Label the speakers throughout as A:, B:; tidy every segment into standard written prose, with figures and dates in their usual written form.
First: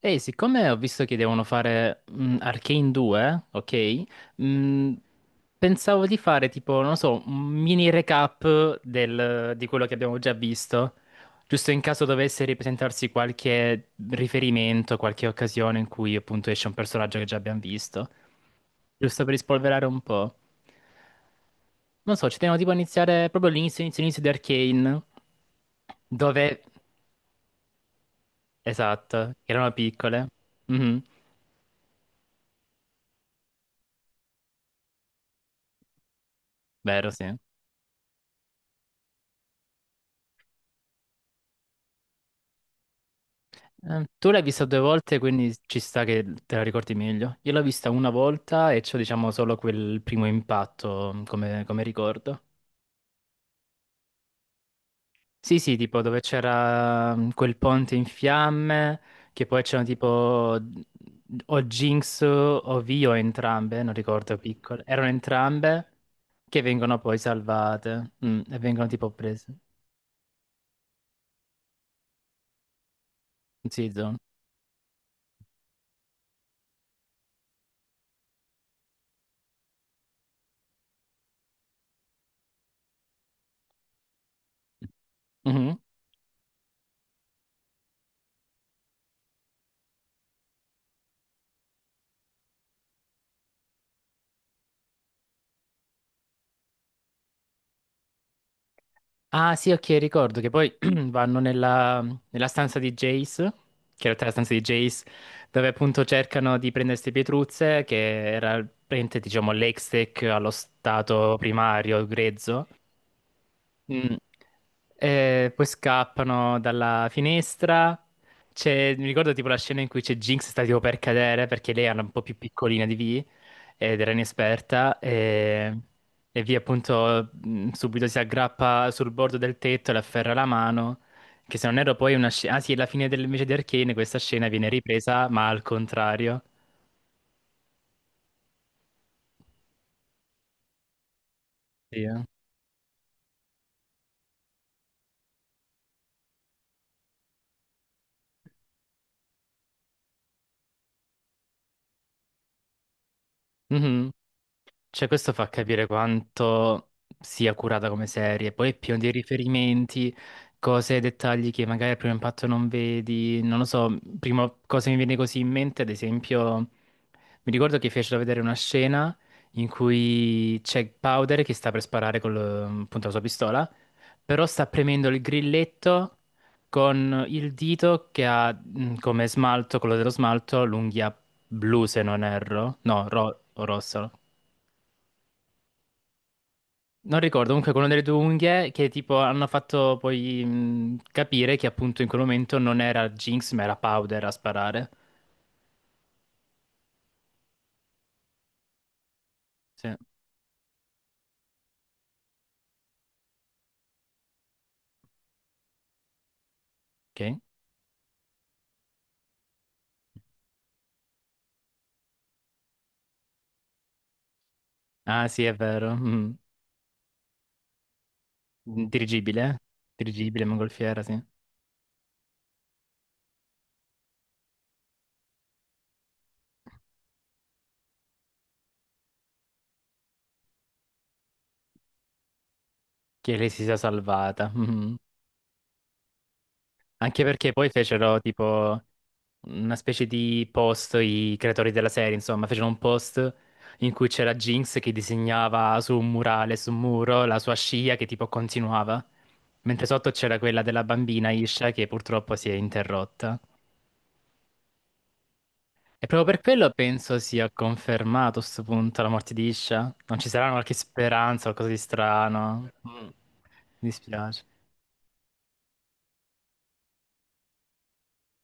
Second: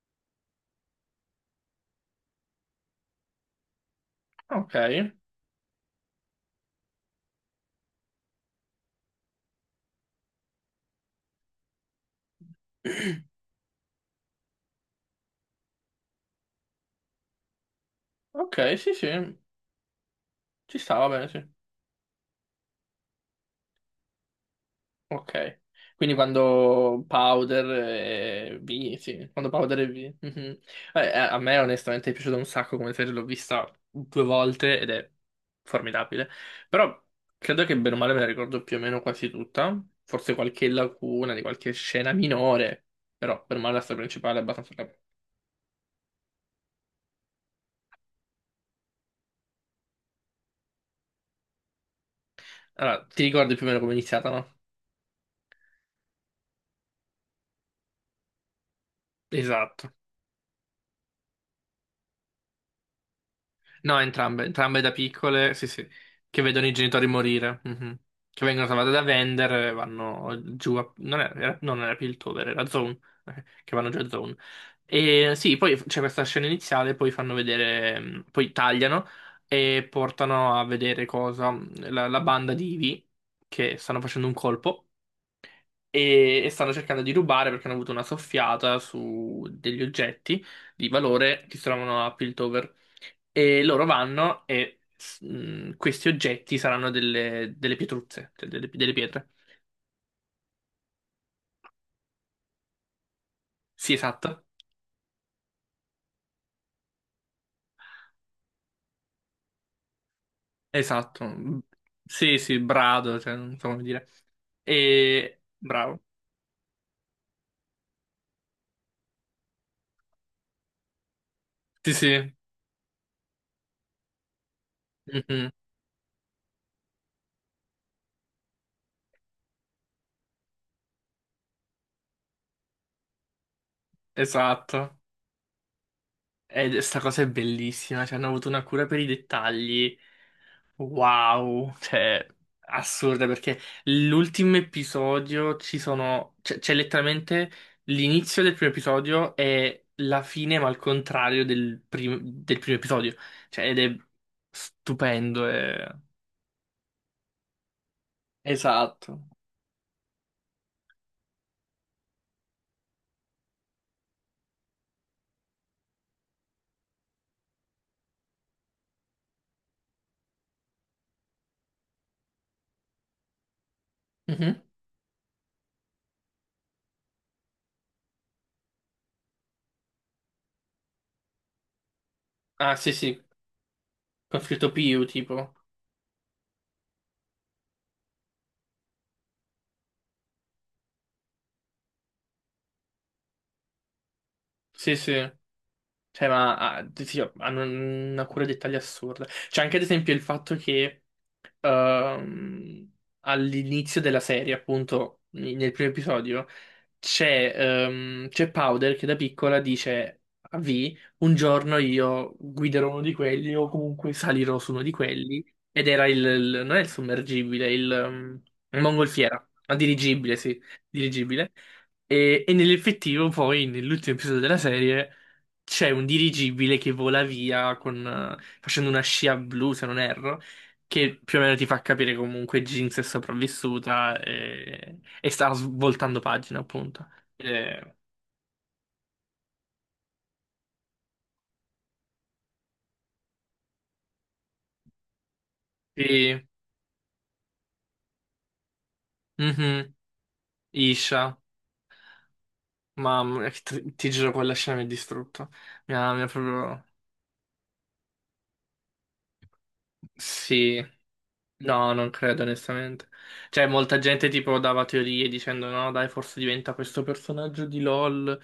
A: Ehi, siccome ho visto che devono fare Arcane 2, ok?
B: Ok,
A: Mm, pensavo di fare tipo, non lo so, un mini recap di quello che abbiamo già visto, giusto in caso dovesse ripresentarsi qualche riferimento, qualche occasione in cui appunto esce un personaggio che già abbiamo visto,
B: ok, sì, sì,
A: giusto per rispolverare un po'.
B: ci stava bene, sì.
A: Non so, ci teniamo tipo a iniziare proprio all'inizio, inizio, inizio di Arcane,
B: Ok, quindi
A: dove.
B: quando Powder e V, sì,
A: Esatto,
B: quando
A: che erano
B: Powder e V.
A: piccole.
B: Mhm.
A: Mhm.
B: A me onestamente è piaciuto un sacco come serie, l'ho vista due volte ed è formidabile, però
A: Vero, sì.
B: credo che bene o male me la ricordo più o meno quasi tutta, forse qualche lacuna di qualche scena minore, però per male la storia
A: Tu
B: principale è
A: l'hai vista
B: abbastanza...
A: due
B: cap-
A: volte, quindi ci sta che te la ricordi meglio. Io l'ho vista una volta e c'ho, diciamo, solo quel primo impatto come, ricordo.
B: Allora, ti ricordi più o meno come è iniziata, no?
A: Sì, sì, tipo dove c'era quel ponte in fiamme, che poi c'erano
B: Esatto.
A: tipo o Jinx o Vi o entrambe, non
B: No,
A: ricordo,
B: entrambe, entrambe
A: piccole.
B: da
A: Erano
B: piccole, sì, sì,
A: entrambe
B: che
A: che
B: vedono i
A: vengono
B: genitori
A: poi
B: morire, mhm.
A: salvate,
B: Che
A: e
B: vengono
A: vengono
B: salvate da
A: tipo
B: Vender
A: prese.
B: e vanno giù a... Non era, era- No, non era Piltover, era Zone, che vanno
A: Sì,
B: giù a
A: Zone.
B: Zone. E sì, poi c'è questa scena iniziale, poi fanno vedere, poi tagliano e portano a vedere cosa, la banda di Ivy, che stanno facendo un colpo e stanno cercando di rubare perché hanno avuto una soffiata su degli oggetti di valore che si trovano a Piltover. E loro vanno e questi oggetti saranno delle, delle pietruzze, cioè delle pietre.
A: Ah sì, ok, ricordo che poi vanno nella stanza di Jace,
B: Sì,
A: che in realtà è la
B: esatto.
A: stanza di Jace, dove appunto cercano di prendere queste pietruzze, che era praticamente, diciamo, l'ex-tech allo
B: Esatto.
A: stato
B: Mm.
A: primario
B: Sì, sì,
A: grezzo.
B: brado, cioè, non so come dire.
A: Mm.
B: E
A: Poi
B: bravo.
A: scappano dalla finestra. Mi ricordo tipo la scena in cui c'è Jinx sta tipo per cadere perché lei
B: Sì,
A: era un po'
B: sì.
A: più piccolina di Vi ed era inesperta
B: Mhm.
A: e Vi appunto subito si aggrappa sul bordo del tetto e le afferra la mano. Che se non erro poi è una scena. Ah sì, alla fine invece di Arcane questa scena viene
B: Esatto.
A: ripresa ma al contrario.
B: E sta cosa è bellissima, cioè hanno avuto una cura per i dettagli. Wow,
A: Sì. Eh.
B: cioè, assurda perché l'ultimo episodio ci sono, c'è letteralmente l'inizio del primo episodio e la fine, ma al contrario del primo episodio. Cioè, ed è
A: Mhm. Cioè, questo
B: stupendo.
A: fa capire quanto sia curata come serie, poi è pieno di
B: Esatto.
A: riferimenti, cose e dettagli che magari al primo impatto non vedi, non lo so, prima cosa mi viene così in mente, ad esempio, mi ricordo che fecero vedere una scena in cui c'è Powder che sta per sparare con appunto, la sua pistola, però
B: Mhm.
A: sta premendo il grilletto con il dito che ha come smalto, quello dello smalto, l'unghia blu se non
B: Ah,
A: erro,
B: sì,
A: no,
B: sì,
A: o rosso.
B: con scritto PU tipo.
A: Non ricordo, comunque quello delle due unghie che tipo hanno fatto poi capire che appunto in quel momento non era Jinx ma era Powder a sparare.
B: Sì, sì. Cioè, ma ah, sì, hanno una cura dei dettagli assurda. C'è anche, ad
A: Sì.
B: esempio, il fatto che ehm, all'inizio della serie, appunto, nel primo episodio,
A: Ok.
B: c'è Powder che da piccola dice a V, un giorno io guiderò uno di quelli o comunque salirò su uno di
A: Ah
B: quelli.
A: sì, è
B: Ed
A: vero.
B: era
A: Mm.
B: non è il sommergibile, il
A: Dirigibile,
B: mongolfiera,
A: eh?
B: ma dirigibile,
A: Dirigibile,
B: sì,
A: mongolfiera, sì.
B: dirigibile. E nell'effettivo, poi, nell'ultimo episodio della serie c'è un dirigibile che vola via con, facendo una scia blu, se non erro, che più o meno ti fa capire comunque Jinx è
A: Che lei si sia
B: sopravvissuta
A: salvata. Mhm.
B: e sta svoltando pagina, appunto.
A: Anche perché poi
B: Eh,
A: fecero tipo una specie di post, i creatori della serie, insomma, fecero un post in cui c'era Jinx che disegnava su un
B: sì,
A: murale, su un muro, la sua scia che tipo continuava, mentre
B: mhm.
A: sotto c'era quella della bambina
B: Isha,
A: Isha che purtroppo si è interrotta.
B: mamma, mia, che ti giuro, quella scena mi ha distrutto. Mi
A: E
B: ha, mi
A: proprio
B: ha
A: per quello
B: proprio...
A: penso sia confermato a sto punto la morte di Isha. Non ci sarà qualche
B: Sì.
A: speranza, qualcosa di
B: No, non credo
A: strano. Mm.
B: onestamente.
A: Mi
B: Cioè, molta gente
A: dispiace.
B: tipo dava teorie dicendo no, dai, forse diventa questo personaggio di LOL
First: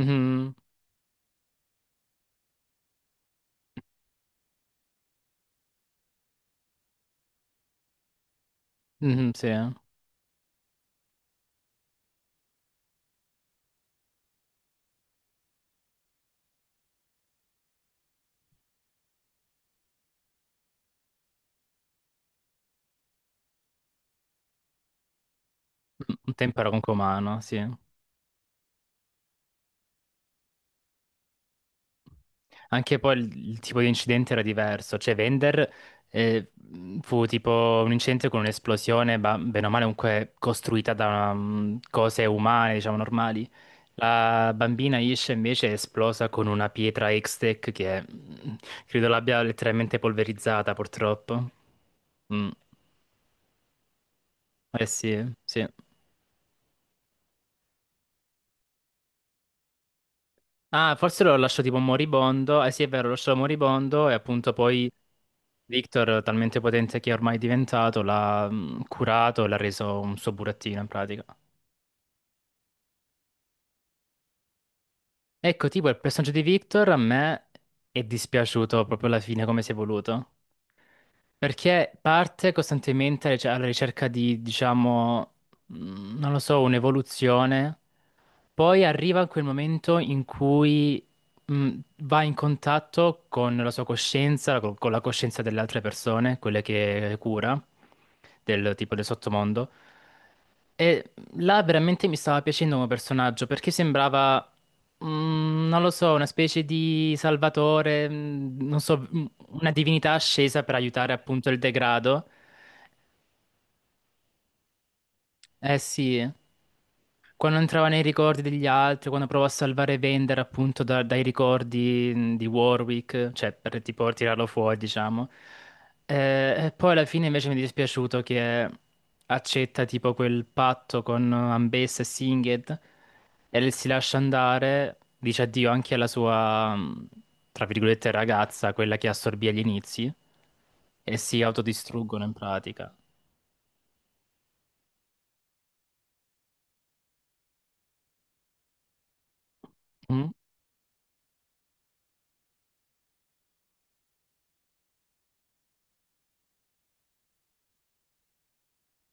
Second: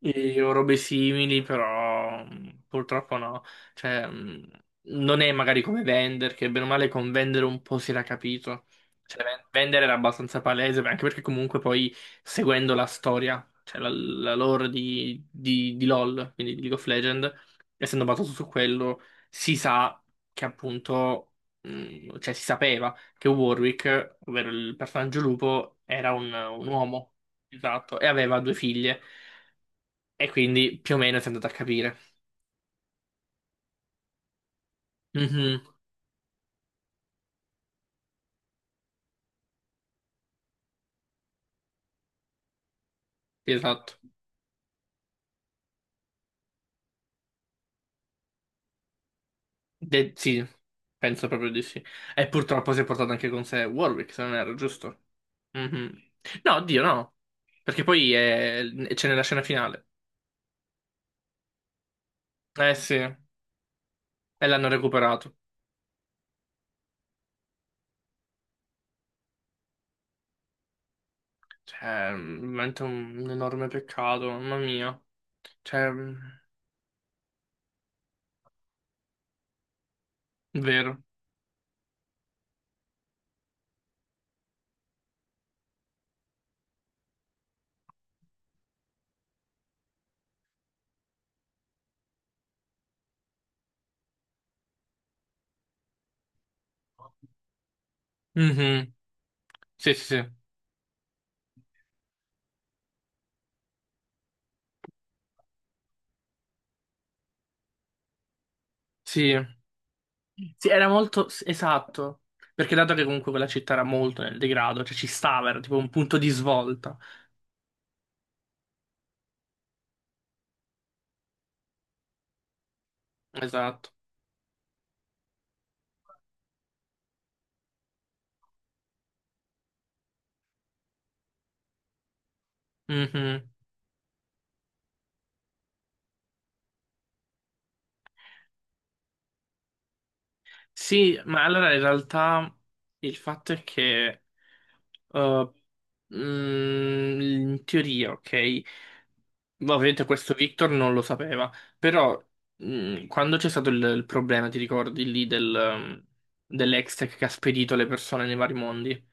B: e o robe simili, però purtroppo no. Cioè, non è magari come Vender, che bene o male con Vender un po' si era capito. Cioè,
A: mhm,
B: Ven-
A: sì. Eh.
B: Vender era abbastanza palese, anche perché comunque poi seguendo la storia, cioè la lore di LOL, quindi di League of Legends, essendo basato su quello, si sa che appunto cioè si sapeva che Warwick, ovvero il personaggio lupo, era un,
A: Un tempo
B: un
A: era comunque
B: uomo,
A: umano, sì.
B: esatto, e aveva due figlie, e quindi più o meno si è andato a capire.
A: Anche poi il tipo di incidente era diverso, cioè
B: Mhm,
A: Vender eh, fu tipo un incidente con un'esplosione, bene o male comunque costruita da cose umane, diciamo normali.
B: sì, esatto.
A: La bambina Ish invece è esplosa con una pietra X-Tech che credo l'abbia letteralmente
B: Sì,
A: polverizzata,
B: penso proprio
A: purtroppo.
B: di sì. E
A: Mm.
B: purtroppo si è portato anche con sé Warwick, se non era
A: Eh
B: giusto.
A: sì, sì.
B: Mhm. No, oddio, no. Perché poi c'è nella scena finale.
A: Ah, forse lo lasciò tipo moribondo. Eh
B: Eh
A: sì, è
B: sì,
A: vero, lo
B: e
A: lasciò moribondo e appunto
B: l'hanno
A: poi
B: recuperato.
A: Victor, talmente potente che è ormai diventato, l'ha curato e l'ha reso un suo burattino in pratica.
B: Cioè, veramente un enorme peccato, mamma mia.
A: Ecco, tipo
B: Cioè,
A: il personaggio di Victor a me è dispiaciuto proprio alla fine come si è voluto.
B: vero.
A: Perché parte costantemente cioè, alla ricerca di, diciamo, non lo so, un'evoluzione, poi arriva a quel momento in cui mh, va in contatto con la sua coscienza, con la coscienza delle altre persone, quelle che cura, del
B: Mhm.
A: tipo del sottomondo.
B: Sì, sì, sì.
A: E là veramente mi stava piacendo come personaggio perché sembrava, non lo so, una specie di salvatore, non so,
B: Sì.
A: una divinità ascesa
B: Sì,
A: per
B: era
A: aiutare
B: molto
A: appunto il
B: esatto.
A: degrado.
B: Perché dato che comunque quella città era molto nel degrado, cioè ci stava, era tipo
A: Eh
B: un punto
A: sì,
B: di svolta.
A: quando entrava nei ricordi degli altri, quando provò a salvare Vender appunto dai ricordi di Warwick, cioè per
B: Esatto.
A: tipo tirarlo fuori, diciamo. E poi alla fine invece mi è dispiaciuto che accetta tipo quel patto con Ambessa e Singed
B: Mhm.
A: e si lascia andare, dice addio anche alla sua, tra virgolette, ragazza, quella che assorbì agli inizi, e
B: Sì,
A: si
B: ma allora in
A: autodistruggono in
B: realtà
A: pratica.
B: il fatto è che eh, in teoria, ok, ovviamente
A: Mm?
B: questo Victor non lo sapeva, però quando c'è stato il problema, ti ricordi lì dell'Hextech che ha spedito le persone nei vari mondi?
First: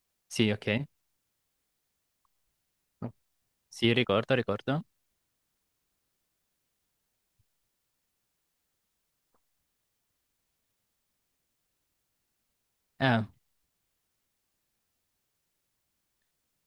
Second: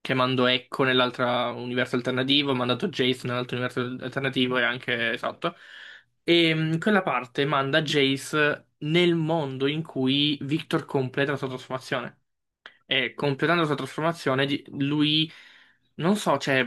B: Che mando
A: Sì,
B: Echo
A: ok.
B: nell'altro universo alternativo, ho mandato Jace nell'altro universo
A: Sì, ricordo,
B: alternativo e
A: ricordo.
B: anche esatto. E quella parte manda Jace nel mondo in cui Victor completa la sua trasformazione. E
A: Eh,
B: completando la sua trasformazione, lui, non so, cioè,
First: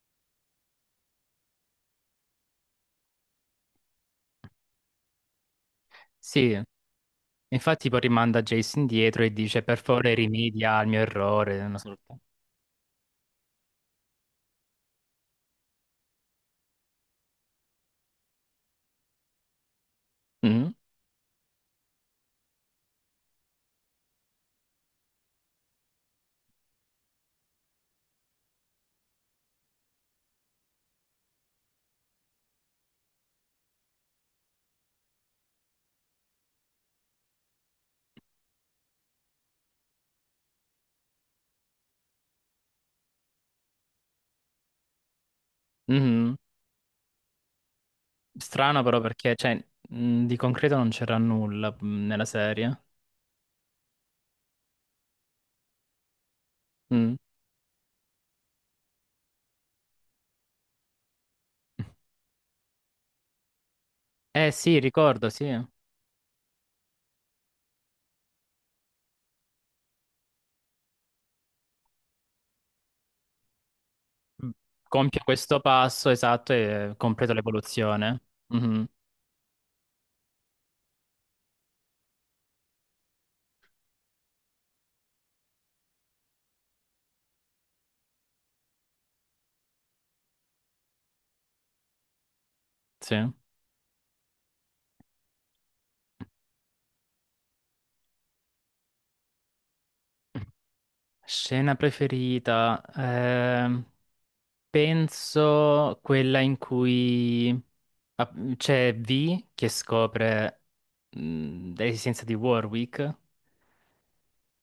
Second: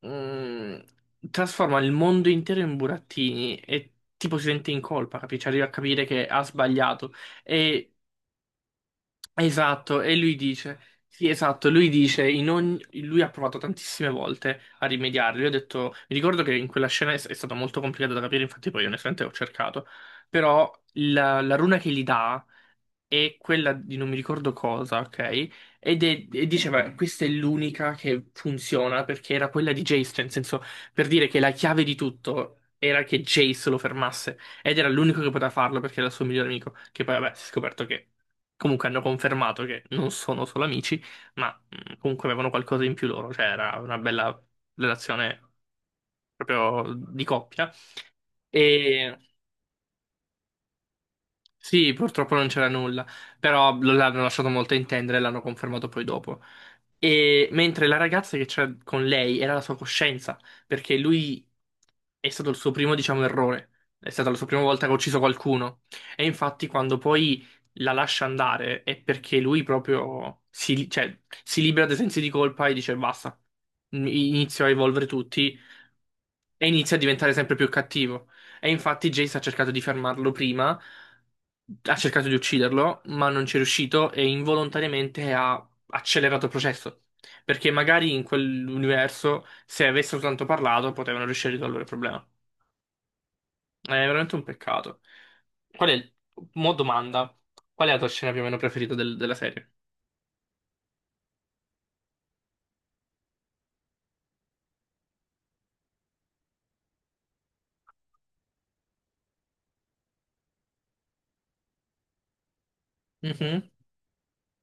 B: mh, trasforma il mondo intero in burattini e tipo si sente in colpa, capisci? Arriva a capire che ha
A: sì,
B: sbagliato.
A: infatti
B: E
A: poi rimanda Jason dietro e dice per
B: Esatto, e
A: favore
B: lui
A: rimedia
B: dice,
A: al mio
B: sì,
A: errore.
B: esatto,
A: Una
B: lui
A: sorta.
B: dice, lui ha provato tantissime volte a rimediare, lui ha detto, mi ricordo che in quella scena è stato molto complicato da capire, infatti poi onestamente ho cercato, però
A: Mm,
B: la runa che gli dà è quella di non mi ricordo cosa, ok? E diceva, questa è l'unica che funziona perché era quella di Jace, cioè, nel senso, per dire che la chiave di tutto era che Jace lo fermasse. Ed era l'unico che poteva farlo perché era il suo migliore amico. Che poi, vabbè, si è scoperto che comunque hanno confermato che non sono solo amici, ma comunque avevano qualcosa in più loro. Cioè, era una bella relazione
A: mhm.
B: proprio di coppia.
A: Strano però
B: E
A: perché cioè, di concreto non c'era nulla
B: sì,
A: nella
B: purtroppo non c'era
A: serie.
B: nulla, però l'hanno lasciato molto intendere e l'hanno confermato poi dopo.
A: Mm.
B: E mentre la ragazza che c'era con lei era la sua coscienza, perché lui è stato il suo primo, diciamo, errore. È stata la sua
A: Eh
B: prima
A: sì,
B: volta che ha ucciso
A: ricordo, sì.
B: qualcuno. E infatti, quando poi la lascia andare, è perché lui proprio si, cioè, si libera dei sensi di colpa e dice basta,
A: Mm.
B: inizio a evolvere
A: Compie
B: tutti
A: questo passo esatto
B: e
A: e
B: inizia a diventare
A: completa
B: sempre più
A: l'evoluzione.
B: cattivo. E
A: Mhm,
B: infatti Jace ha cercato di fermarlo prima, ha cercato di ucciderlo, ma non ci è riuscito e involontariamente ha accelerato il processo. Perché magari in quell'universo, se avessero soltanto parlato, potevano riuscire a risolvere il problema.
A: sì.
B: È veramente un peccato. Qual è il... Mo domanda. Qual è la tua scena più o meno preferita della serie?
A: Scena preferita. Penso quella in cui c'è V che scopre l'esistenza di Warwick
B: Mhm,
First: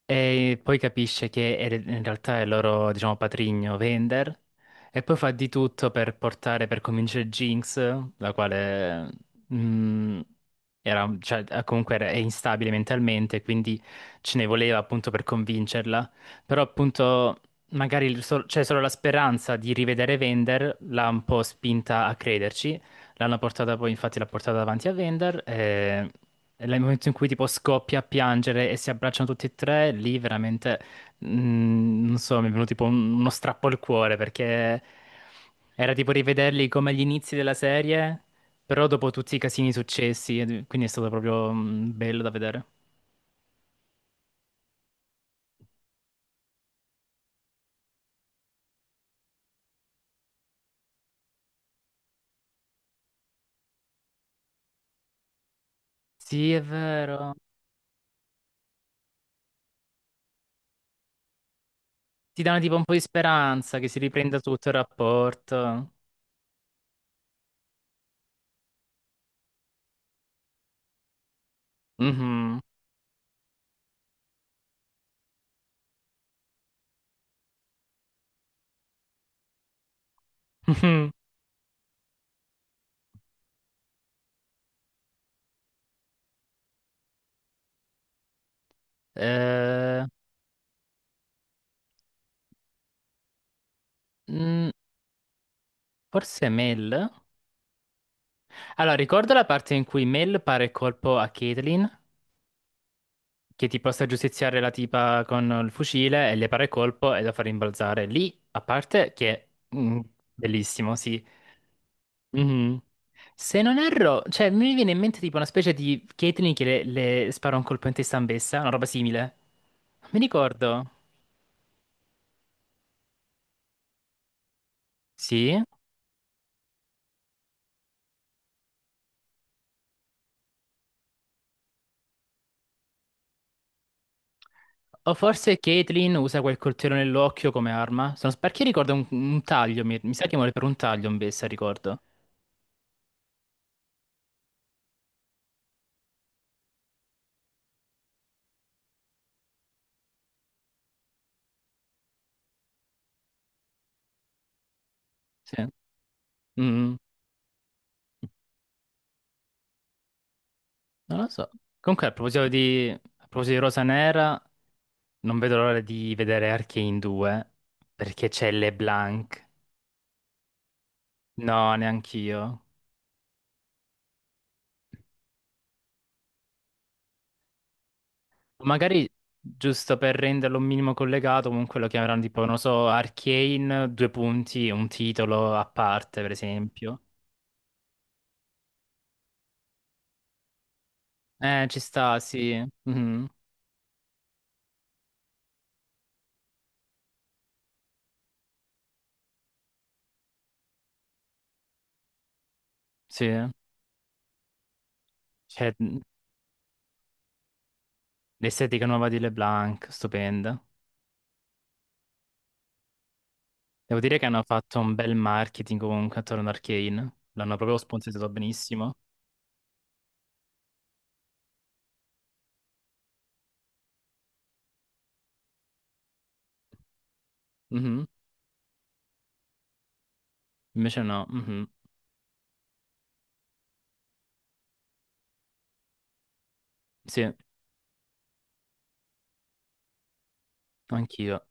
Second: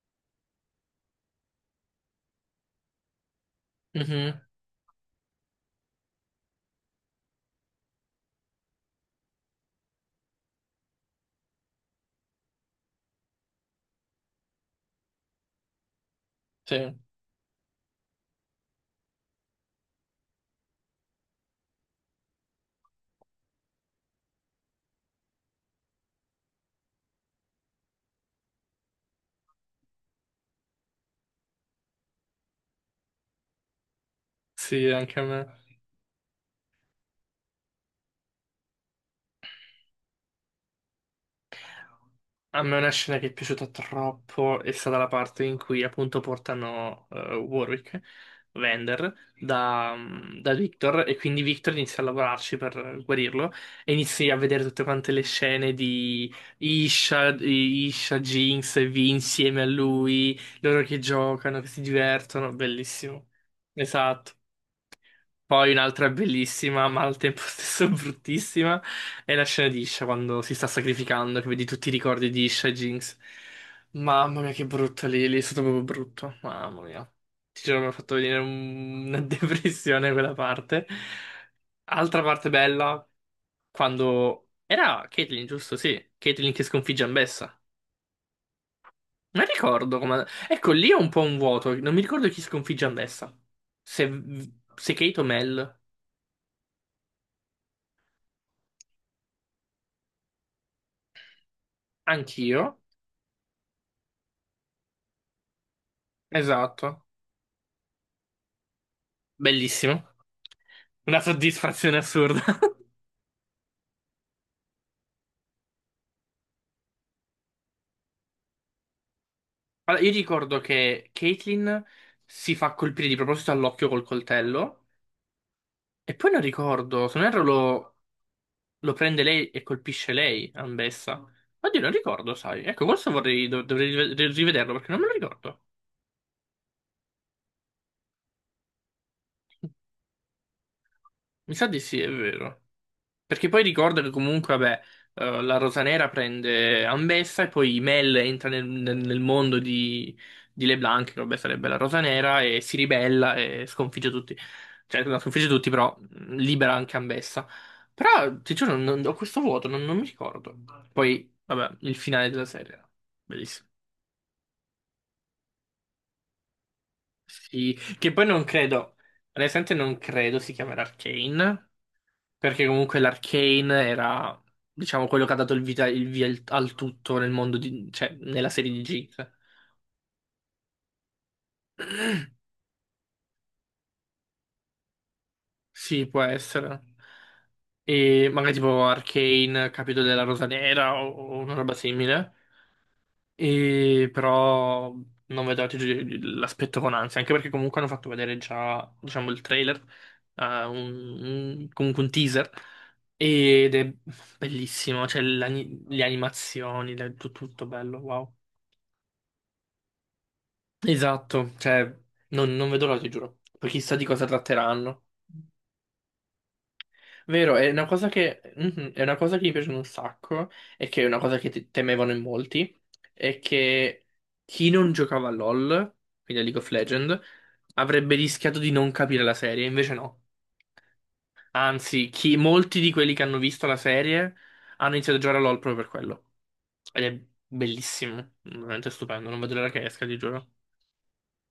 A: e poi capisce che in realtà è il loro, diciamo, patrigno Vender.
B: mhm,
A: E poi fa di tutto per portare, per convincere Jinx, la quale mm, era, cioè, comunque è instabile mentalmente, quindi ce ne voleva appunto per convincerla. Però
B: sì,
A: appunto magari c'è solo la speranza di rivedere Vender, l'ha un po' spinta a crederci. L'hanno portata poi, infatti l'ha portata davanti a Vender. Nel momento in cui tipo scoppia a piangere e si abbracciano tutti e tre, lì veramente, non so, mi è venuto tipo uno strappo al cuore perché
B: sì, anche a me.
A: era tipo rivederli come agli inizi della serie, però dopo tutti i casini successi, quindi è stato proprio, bello da
B: A
A: vedere.
B: me una scena che è piaciuta troppo è stata la parte in cui appunto portano Warwick, Vander, da Victor e quindi Victor inizia a lavorarci per guarirlo e inizi a vedere tutte quante le scene di
A: Sì, è vero.
B: Isha, Isha, Jinx e Vi insieme a lui, loro che giocano, che si
A: Ti
B: divertono,
A: danno tipo un po' di
B: bellissimo.
A: speranza che si
B: Esatto.
A: riprenda tutto il
B: Poi
A: rapporto.
B: un'altra bellissima, ma al tempo stesso bruttissima, è la scena di Isha quando si sta sacrificando, che vedi tutti i ricordi di
A: Mhm.
B: Isha e Jinx. Mamma mia, che brutto lì, lì è stato proprio brutto. Mamma mia. Ti giuro, mi ha fatto venire una depressione quella parte. Altra parte bella, quando... Era Caitlyn, giusto? Sì, Caitlyn che sconfigge Ambessa. Non ricordo
A: Eh,
B: come... Ecco, lì è un po' un vuoto, non mi ricordo chi sconfigge Ambessa. Se,
A: mm,
B: se Kate o Mel,
A: Forse Mel? Allora, ricordo la parte in cui Mel pare colpo a Caitlyn
B: anch'io.
A: che tipo sta a giustiziare la tipa con il fucile e le para il
B: Esatto,
A: colpo e la fa rimbalzare. Lì, a parte che. Mm,
B: bellissimo.
A: bellissimo,
B: Una
A: sì.
B: soddisfazione assurda.
A: Mhm. Se non erro, cioè mi viene in mente tipo una specie di Caitlyn che le, spara un colpo in testa Ambessa, una roba simile.
B: Allora,
A: Non
B: io
A: mi
B: ricordo
A: ricordo.
B: che Caitlyn si fa colpire di proposito all'occhio col coltello
A: Sì.
B: e poi non ricordo, se non erro lo prende lei e colpisce lei, Ambessa. Oddio, non ricordo, sai. Ecco, questo vorrei, dovrei rivederlo perché non me lo
A: O forse
B: ricordo.
A: Caitlyn usa quel coltello nell'occhio come arma. Sono, perché ricordo un, taglio, mi sa che muore per un taglio Ambessa,
B: Mi sa di sì,
A: ricordo.
B: è vero. Perché poi ricordo che comunque, vabbè, la Rosa Nera prende Ambessa e poi Mel entra nel, nel mondo di LeBlanc, che vabbè sarebbe la Rosa Nera, e si ribella e sconfigge tutti. Cioè, non sconfigge
A: Sì.
B: tutti, però libera
A: Mm,
B: anche Ambessa. Però, ti giuro, ho questo vuoto, non mi ricordo.
A: Non lo
B: Poi,
A: so.
B: vabbè, il
A: Comunque, a
B: finale della
A: proposito
B: serie.
A: di, a proposito di
B: Bellissimo.
A: Rosa Nera, non vedo l'ora di vedere Arcane 2
B: Sì, che poi
A: perché
B: non
A: c'è
B: credo,
A: LeBlanc.
B: onestamente non credo si chiamerà Arcane.
A: No, neanch'io.
B: Perché comunque l'Arcane era, diciamo, quello che ha dato vita, il via al tutto nel mondo di, cioè, nella serie di
A: Magari
B: Geek.
A: giusto per renderlo un minimo collegato, comunque lo chiameranno tipo, non so, Arcane, due punti, un titolo a
B: Sì, può
A: parte, per
B: essere.
A: esempio.
B: E magari tipo Arcane, capito della Rosa Nera o una roba
A: Ci sta,
B: simile.
A: sì. Mhm.
B: E però non vedo ti giuro, l'aspetto con ansia, anche perché comunque hanno fatto vedere già, diciamo, il trailer, comunque un teaser.
A: Sì.
B: Ed è bellissimo, cioè
A: C'è
B: le animazioni, tutto bello, wow.
A: l'estetica nuova di LeBlanc, stupenda.
B: Esatto, cioè, non vedo l'ora, ti giuro. Poi chissà
A: Devo
B: di
A: dire
B: cosa
A: che hanno fatto un
B: tratteranno.
A: bel marketing comunque attorno ad Arcane.
B: Vero,
A: L'hanno
B: è
A: proprio
B: una cosa
A: sponsorizzato
B: che,
A: benissimo.
B: è una cosa che mi piace un sacco e che è una cosa che temevano in molti, è che chi non giocava a LoL, quindi a League of Legends,
A: Mhm.
B: avrebbe rischiato di non capire la serie, invece no.
A: Invece no. Mhm.
B: Anzi, molti di quelli che hanno visto la serie hanno iniziato a giocare a LoL proprio per quello. Ed è
A: Sì,
B: bellissimo, veramente stupendo, non vedo l'ora che esca, ti giuro.
A: anch'io.